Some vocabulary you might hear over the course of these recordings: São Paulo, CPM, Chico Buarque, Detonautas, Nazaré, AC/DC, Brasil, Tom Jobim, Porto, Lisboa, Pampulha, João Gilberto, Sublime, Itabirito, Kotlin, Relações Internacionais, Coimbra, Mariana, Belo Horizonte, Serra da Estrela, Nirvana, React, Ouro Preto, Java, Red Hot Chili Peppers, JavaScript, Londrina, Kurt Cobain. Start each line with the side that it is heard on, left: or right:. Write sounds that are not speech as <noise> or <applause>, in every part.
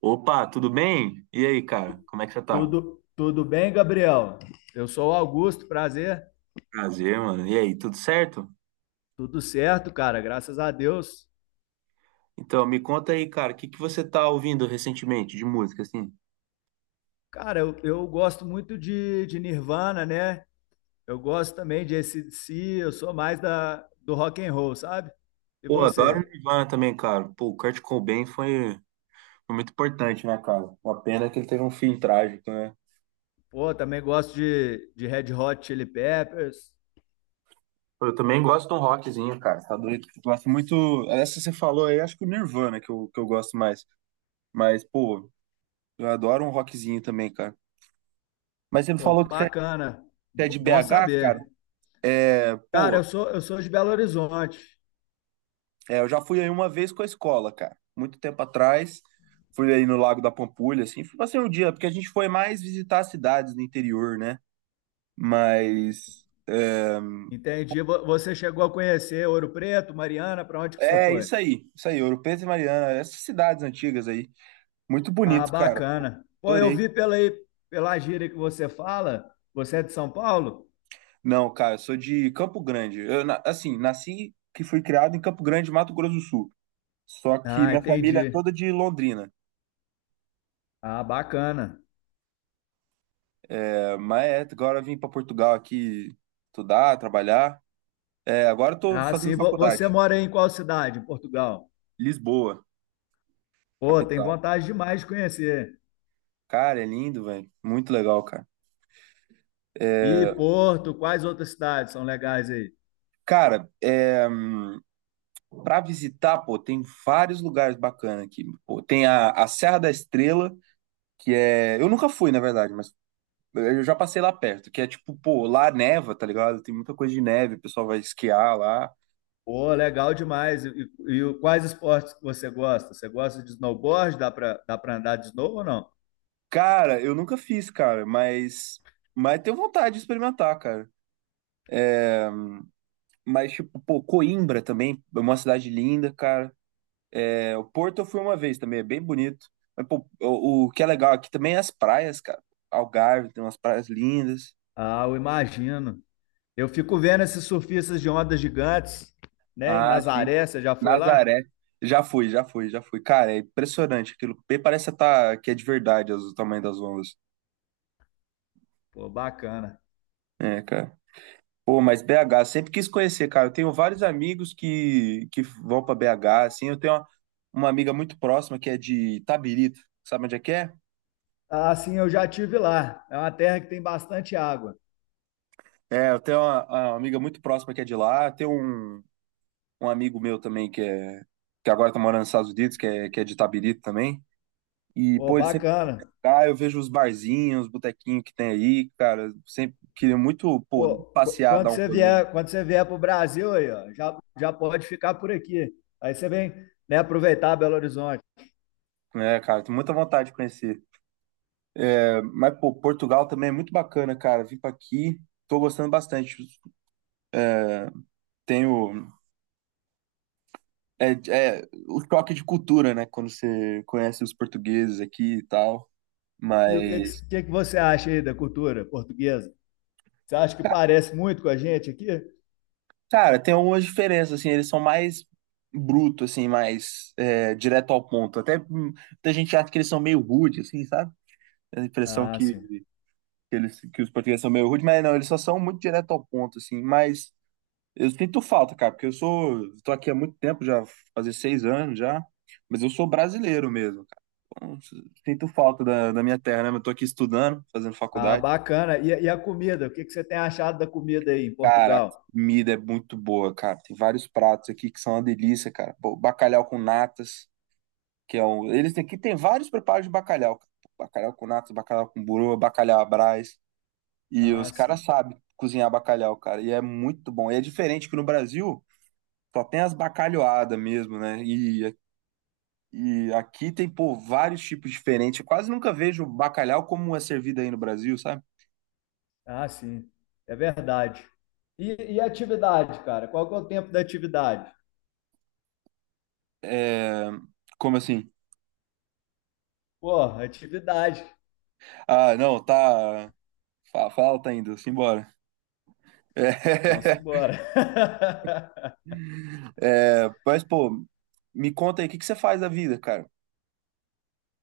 right: Opa, tudo bem? E aí, cara? Como é que você tá?
left: Tudo bem, Gabriel? Eu sou o Augusto, prazer.
right: Prazer, mano. E aí, tudo certo?
left: Tudo certo, cara, graças a Deus.
right: Então, me conta aí, cara, o que que você tá ouvindo recentemente de música, assim?
left: Cara, eu gosto muito de Nirvana, né? Eu gosto também de AC/DC, eu sou mais do rock and roll, sabe? E
right: Pô, adoro
left: você?
right: Nirvana também, cara. Pô, o Kurt Cobain foi muito importante, né, cara? Uma pena que ele teve um fim trágico, né?
left: Pô, também gosto de Red Hot Chili Peppers.
right: Pô, eu também gosto de um rockzinho, cara. Tá doido? Eu gosto muito. Essa que você falou aí, acho que o Nirvana que eu gosto mais. Mas, pô, eu adoro um rockzinho também, cara. Mas você me
left: Pô,
right: falou que você é
left: bacana.
right: você é
left: B-
right: de
left: Bom
right: BH, cara?
left: saber. Cara, eu sou de Belo Horizonte.
right: É, eu já fui aí uma vez com a escola, cara. Muito tempo atrás. Fui aí no Lago da Pampulha, assim. Fui passei um dia, porque a gente foi mais visitar as cidades do interior, né? Mas. É,
left: Entendi. Você chegou a conhecer Ouro Preto, Mariana, para onde que você
right: é
left: foi?
right: isso aí. Isso aí, Ouro Preto e Mariana. Essas cidades antigas aí. Muito
left: Ah,
right: bonito, cara.
left: bacana. Pô, eu
right: Adorei.
left: vi pela gíria que você fala, você é de São Paulo?
right: Não, cara, eu sou de Campo Grande. Eu, assim, nasci que fui criado em Campo Grande, Mato Grosso do Sul. Só que
left: Ah,
right: minha família é
left: entendi.
right: toda de Londrina.
left: Ah, bacana.
right: É, mas agora eu vim para Portugal aqui estudar, trabalhar. É, agora eu tô
left: Ah,
right: fazendo
left: sim,
right: faculdade.
left: você mora em qual cidade, em Portugal?
right: Lisboa,
left: Pô, tem
right: capital.
left: vontade demais de conhecer.
right: Cara, é lindo, velho. Muito legal, cara.
left: E Porto, quais outras cidades são legais aí?
right: Cara, é, para visitar, pô, tem vários lugares bacanas aqui. Pô, tem a Serra da Estrela, que é. Eu nunca fui, na verdade, mas eu já passei lá perto, que é tipo, pô, lá neva, tá ligado? Tem muita coisa de neve, o pessoal vai esquiar lá.
left: Pô, legal demais. E, e quais esportes que você gosta? Você gosta de snowboard? Dá pra andar de snow ou não?
right: Cara, eu nunca fiz, cara, mas. Mas tenho vontade de experimentar, cara. Mas, tipo, pô, Coimbra também, é uma cidade linda, cara. É, o Porto eu fui uma vez também, é bem bonito. Mas, pô, o que é legal aqui também é as praias, cara. Algarve tem umas praias lindas.
left: Ah, eu imagino. Eu fico vendo esses surfistas de ondas gigantes, né, em
right: Ah, sim.
left: Nazaré, você já foi lá?
right: Nazaré. Já fui, já fui, já fui. Cara, é impressionante aquilo. Bem, parece que, tá, que é de verdade o tamanho das ondas.
left: Pô, bacana.
right: É, cara. Pô, mas BH, sempre quis conhecer, cara. Eu tenho vários amigos que vão pra BH, assim. Eu tenho uma amiga muito próxima que é de Itabirito. Sabe onde é que é?
left: Ah, sim, eu já tive lá. É uma terra que tem bastante água.
right: É, eu tenho uma amiga muito próxima que é de lá. Tem um amigo meu também que é que agora tá morando nos Estados Unidos, que é de Itabirito também. E,
left: Pô,
right: pô, ele sempre
left: bacana.
right: ah, eu vejo os barzinhos, os botequinhos que tem aí, cara. Sempre queria muito, pô,
left: Pô, qu-
right: passear,
left: quando
right: dar um
left: você
right: rolê,
left: vier, quando você vier para o Brasil aí, ó, já pode ficar por aqui. Aí você vem, né, aproveitar Belo Horizonte.
right: né, cara? Tenho muita vontade de conhecer. É, mas, pô, Portugal também é muito bacana, cara. Vim pra aqui, tô gostando bastante. Tenho. É, é o choque de cultura, né? Quando você conhece os portugueses aqui e tal.
left: E o que,
right: Mas.
left: que, que que você acha aí da cultura portuguesa? Você acha que parece muito com a gente aqui?
right: Cara, tem algumas diferenças, assim, eles são mais bruto, assim, mais direto ao ponto. Até muita gente acha que eles são meio rude, assim, sabe? A impressão
left: Ah,
right: que,
left: sim.
right: que que os portugueses são meio rude, mas não, eles só são muito direto ao ponto, assim. Mas eu sinto falta, cara, porque tô aqui há muito tempo, já fazer 6 anos já, mas eu sou brasileiro mesmo, cara. Então, sinto falta da minha terra, né? Eu tô aqui estudando, fazendo
left: Ah,
right: faculdade.
left: bacana. E a comida? O que você tem achado da comida aí em
right: Cara, a
left: Portugal?
right: comida é muito boa, cara. Tem vários pratos aqui que são uma delícia, cara. Pô, bacalhau com natas, que é um. Eles têm aqui tem vários preparos de bacalhau, cara. Bacalhau com natas, bacalhau com burô, bacalhau à Brás. E os
left: Ah,
right: caras
left: sim.
right: sabem cozinhar bacalhau, cara. E é muito bom. E é diferente que no Brasil só tem as bacalhoadas mesmo, né? E aqui tem, pô, vários tipos diferentes. Eu quase nunca vejo bacalhau como é servido aí no Brasil, sabe?
left: Ah, sim. É verdade. E atividade, cara? Qual que é o tempo da atividade?
right: É... Como assim?
left: Porra, atividade.
right: Ah, não, tá. Falta ainda, simbora.
left: Então,
right: É, <laughs>
left: simbora. <laughs>
right: mas, pô, me conta aí, o que que você faz da vida, cara?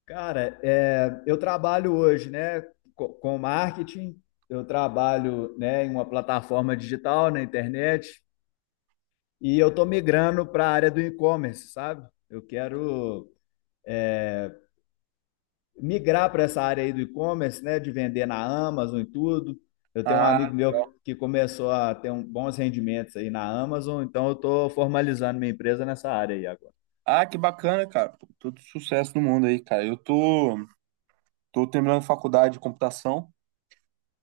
left: Cara, é, eu trabalho hoje, né, com marketing. Eu trabalho, né, em uma plataforma digital na internet e eu tô migrando para a área do e-commerce, sabe? Eu quero migrar para essa área aí do e-commerce, né, de vender na Amazon e tudo. Eu tenho um
right: Ah,
left: amigo
right: legal.
left: meu que começou a ter um, bons rendimentos aí na Amazon, então eu estou formalizando minha empresa nessa área aí agora.
right: Ah, que bacana, cara. Pô, todo sucesso no mundo aí, cara. Eu tô terminando faculdade de computação.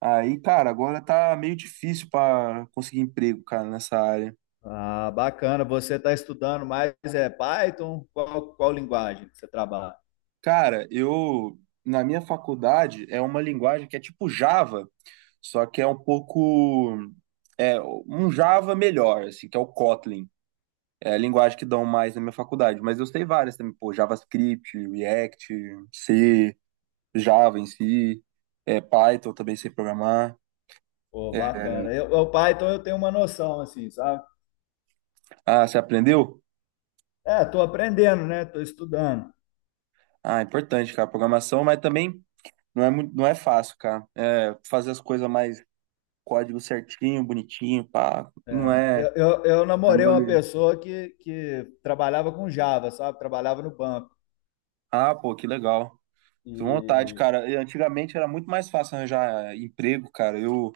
right: Aí, cara, agora tá meio difícil para conseguir emprego, cara, nessa área.
left: Ah, bacana. Você está estudando mais é Python? Qual linguagem que você trabalha?
right: Cara, eu, na minha faculdade, é uma linguagem que é tipo Java, só que é um pouco, um Java melhor, assim, que é o Kotlin. Linguagem que dão mais na minha faculdade, mas eu sei várias também, pô, JavaScript, React, C, Java em si, Python também sei programar.
left: Pô,
right: É.
left: bacana. Eu, o Python eu tenho uma noção, assim, sabe?
right: Ah, você aprendeu?
left: É, estou aprendendo, né? Estou estudando.
right: Ah, importante, cara, programação, mas também não é muito, não é fácil, cara. Fazer as coisas mais código certinho, bonitinho, pá, não
left: É, eu,
right: é.
left: eu, eu
right: É
left: namorei uma
right: mole.
left: pessoa que trabalhava com Java, sabe? Trabalhava no banco.
right: Ah, pô, que legal. Tô com vontade,
left: E
right: cara. E antigamente era muito mais fácil arranjar emprego, cara. Eu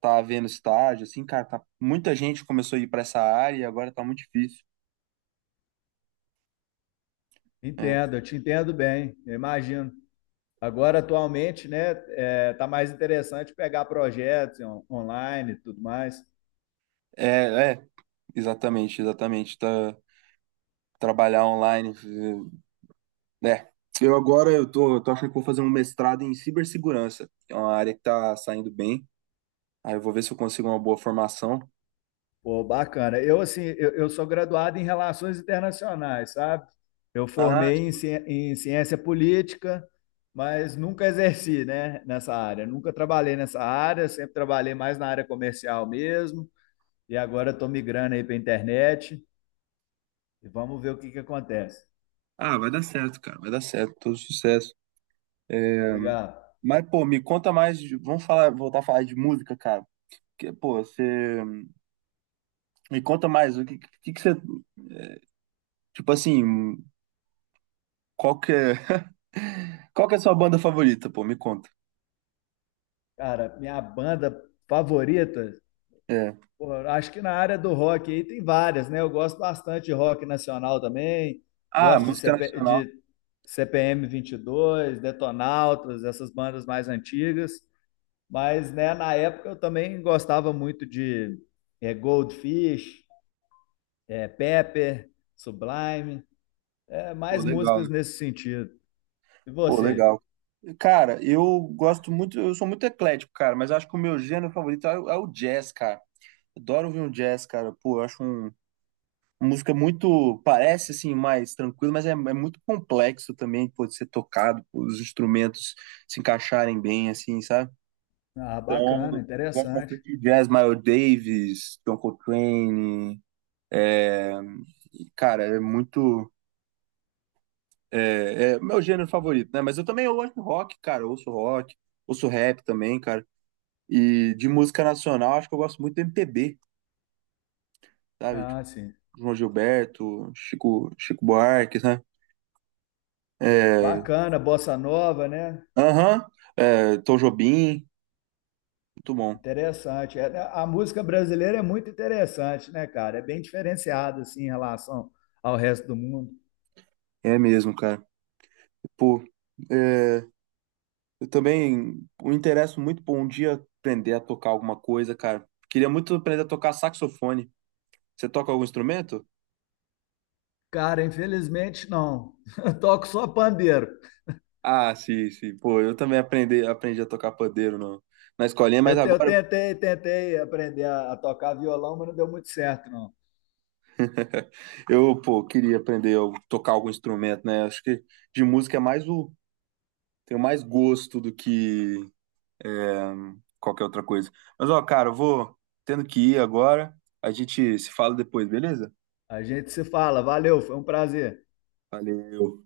right: tá havendo estágio, assim, cara, tá, muita gente começou a ir para essa área e agora tá muito difícil. Né?
left: Entendo, eu te entendo bem, eu imagino. Agora, atualmente, né, é, tá mais interessante pegar projetos online e tudo mais.
right: É, exatamente, exatamente. Tá, trabalhar online. É. Eu agora eu tô achando que vou fazer um mestrado em cibersegurança, que é uma área que tá saindo bem. Aí eu vou ver se eu consigo uma boa formação.
left: Pô, bacana. Eu, assim, eu sou graduado em Relações Internacionais, sabe? Eu
right: Ah,
left: formei em,
right: sim.
left: em Ciência Política, mas nunca exerci, né, nessa área. Nunca trabalhei nessa área, sempre trabalhei mais na área comercial mesmo. E agora estou migrando aí para a internet e vamos ver o que que acontece.
right: Ah, vai dar certo, cara. Vai dar certo, todo sucesso. É,
left: Obrigado.
right: mas, pô, me conta mais. Voltar a falar de música, cara. Porque, pô, você. Me conta mais. O que você. Tipo assim, qual que é, <laughs> qual que é a sua banda favorita, pô? Me conta.
left: Cara, minha banda favorita,
right: É.
left: pô, acho que na área do rock aí tem várias, né? Eu gosto bastante de rock nacional também,
right: Ah,
left: gosto de,
right: música nacional.
left: CPM 22, Detonautas, essas bandas mais antigas. Mas, né, na época eu também gostava muito de é, Goldfish, é, Pepper, Sublime, é,
right: Pô,
left: mais
right: legal, né?
left: músicas nesse sentido. E
right: Pô,
left: você?
right: legal. Cara, eu gosto muito, eu sou muito eclético, cara, mas eu acho que o meu gênero favorito é o jazz, cara. Adoro ouvir um jazz, cara. Pô, eu acho uma música muito, parece assim, mais tranquila, mas é muito complexo também, pode ser tocado, pô, os instrumentos se encaixarem bem, assim, sabe?
left: Ah,
right: Então,
left: bacana,
right: gosto
left: interessante.
right: bastante de jazz, Miles Davis, John Coltrane, é, E, cara, é muito. É meu gênero favorito, né? Mas eu também eu gosto de rock, cara. Eu ouço rock, ouço rap também, cara. E de música nacional, acho que eu gosto muito do MPB, sabe? Tipo,
left: Ah, sim.
right: João Gilberto, Chico, Chico Buarque, né? É,
left: Bacana, bossa nova, né?
right: aham, Tom Jobim, muito bom.
left: Interessante. É, a música brasileira é muito interessante, né, cara? É bem diferenciada, assim, em relação ao resto do mundo.
right: É mesmo, cara. Pô, é, eu também me interesso muito por um dia aprender a tocar alguma coisa, cara. Queria muito aprender a tocar saxofone. Você toca algum instrumento?
left: Cara, infelizmente não. <laughs> Eu toco só pandeiro.
right: Ah, sim, sim. Pô, eu também aprendi a tocar pandeiro no, na escolinha, mas
left: Eu, te- eu
right: agora
left: tentei, tentei aprender a tocar violão, mas não deu muito certo, não.
right: <laughs> eu, pô, queria aprender a tocar algum instrumento, né? Acho que de música é mais o. Tenho mais gosto do que é, qualquer outra coisa. Mas, ó, cara, eu vou tendo que ir agora. A gente se fala depois, beleza?
left: A gente se fala. Valeu, foi um prazer.
right: Valeu.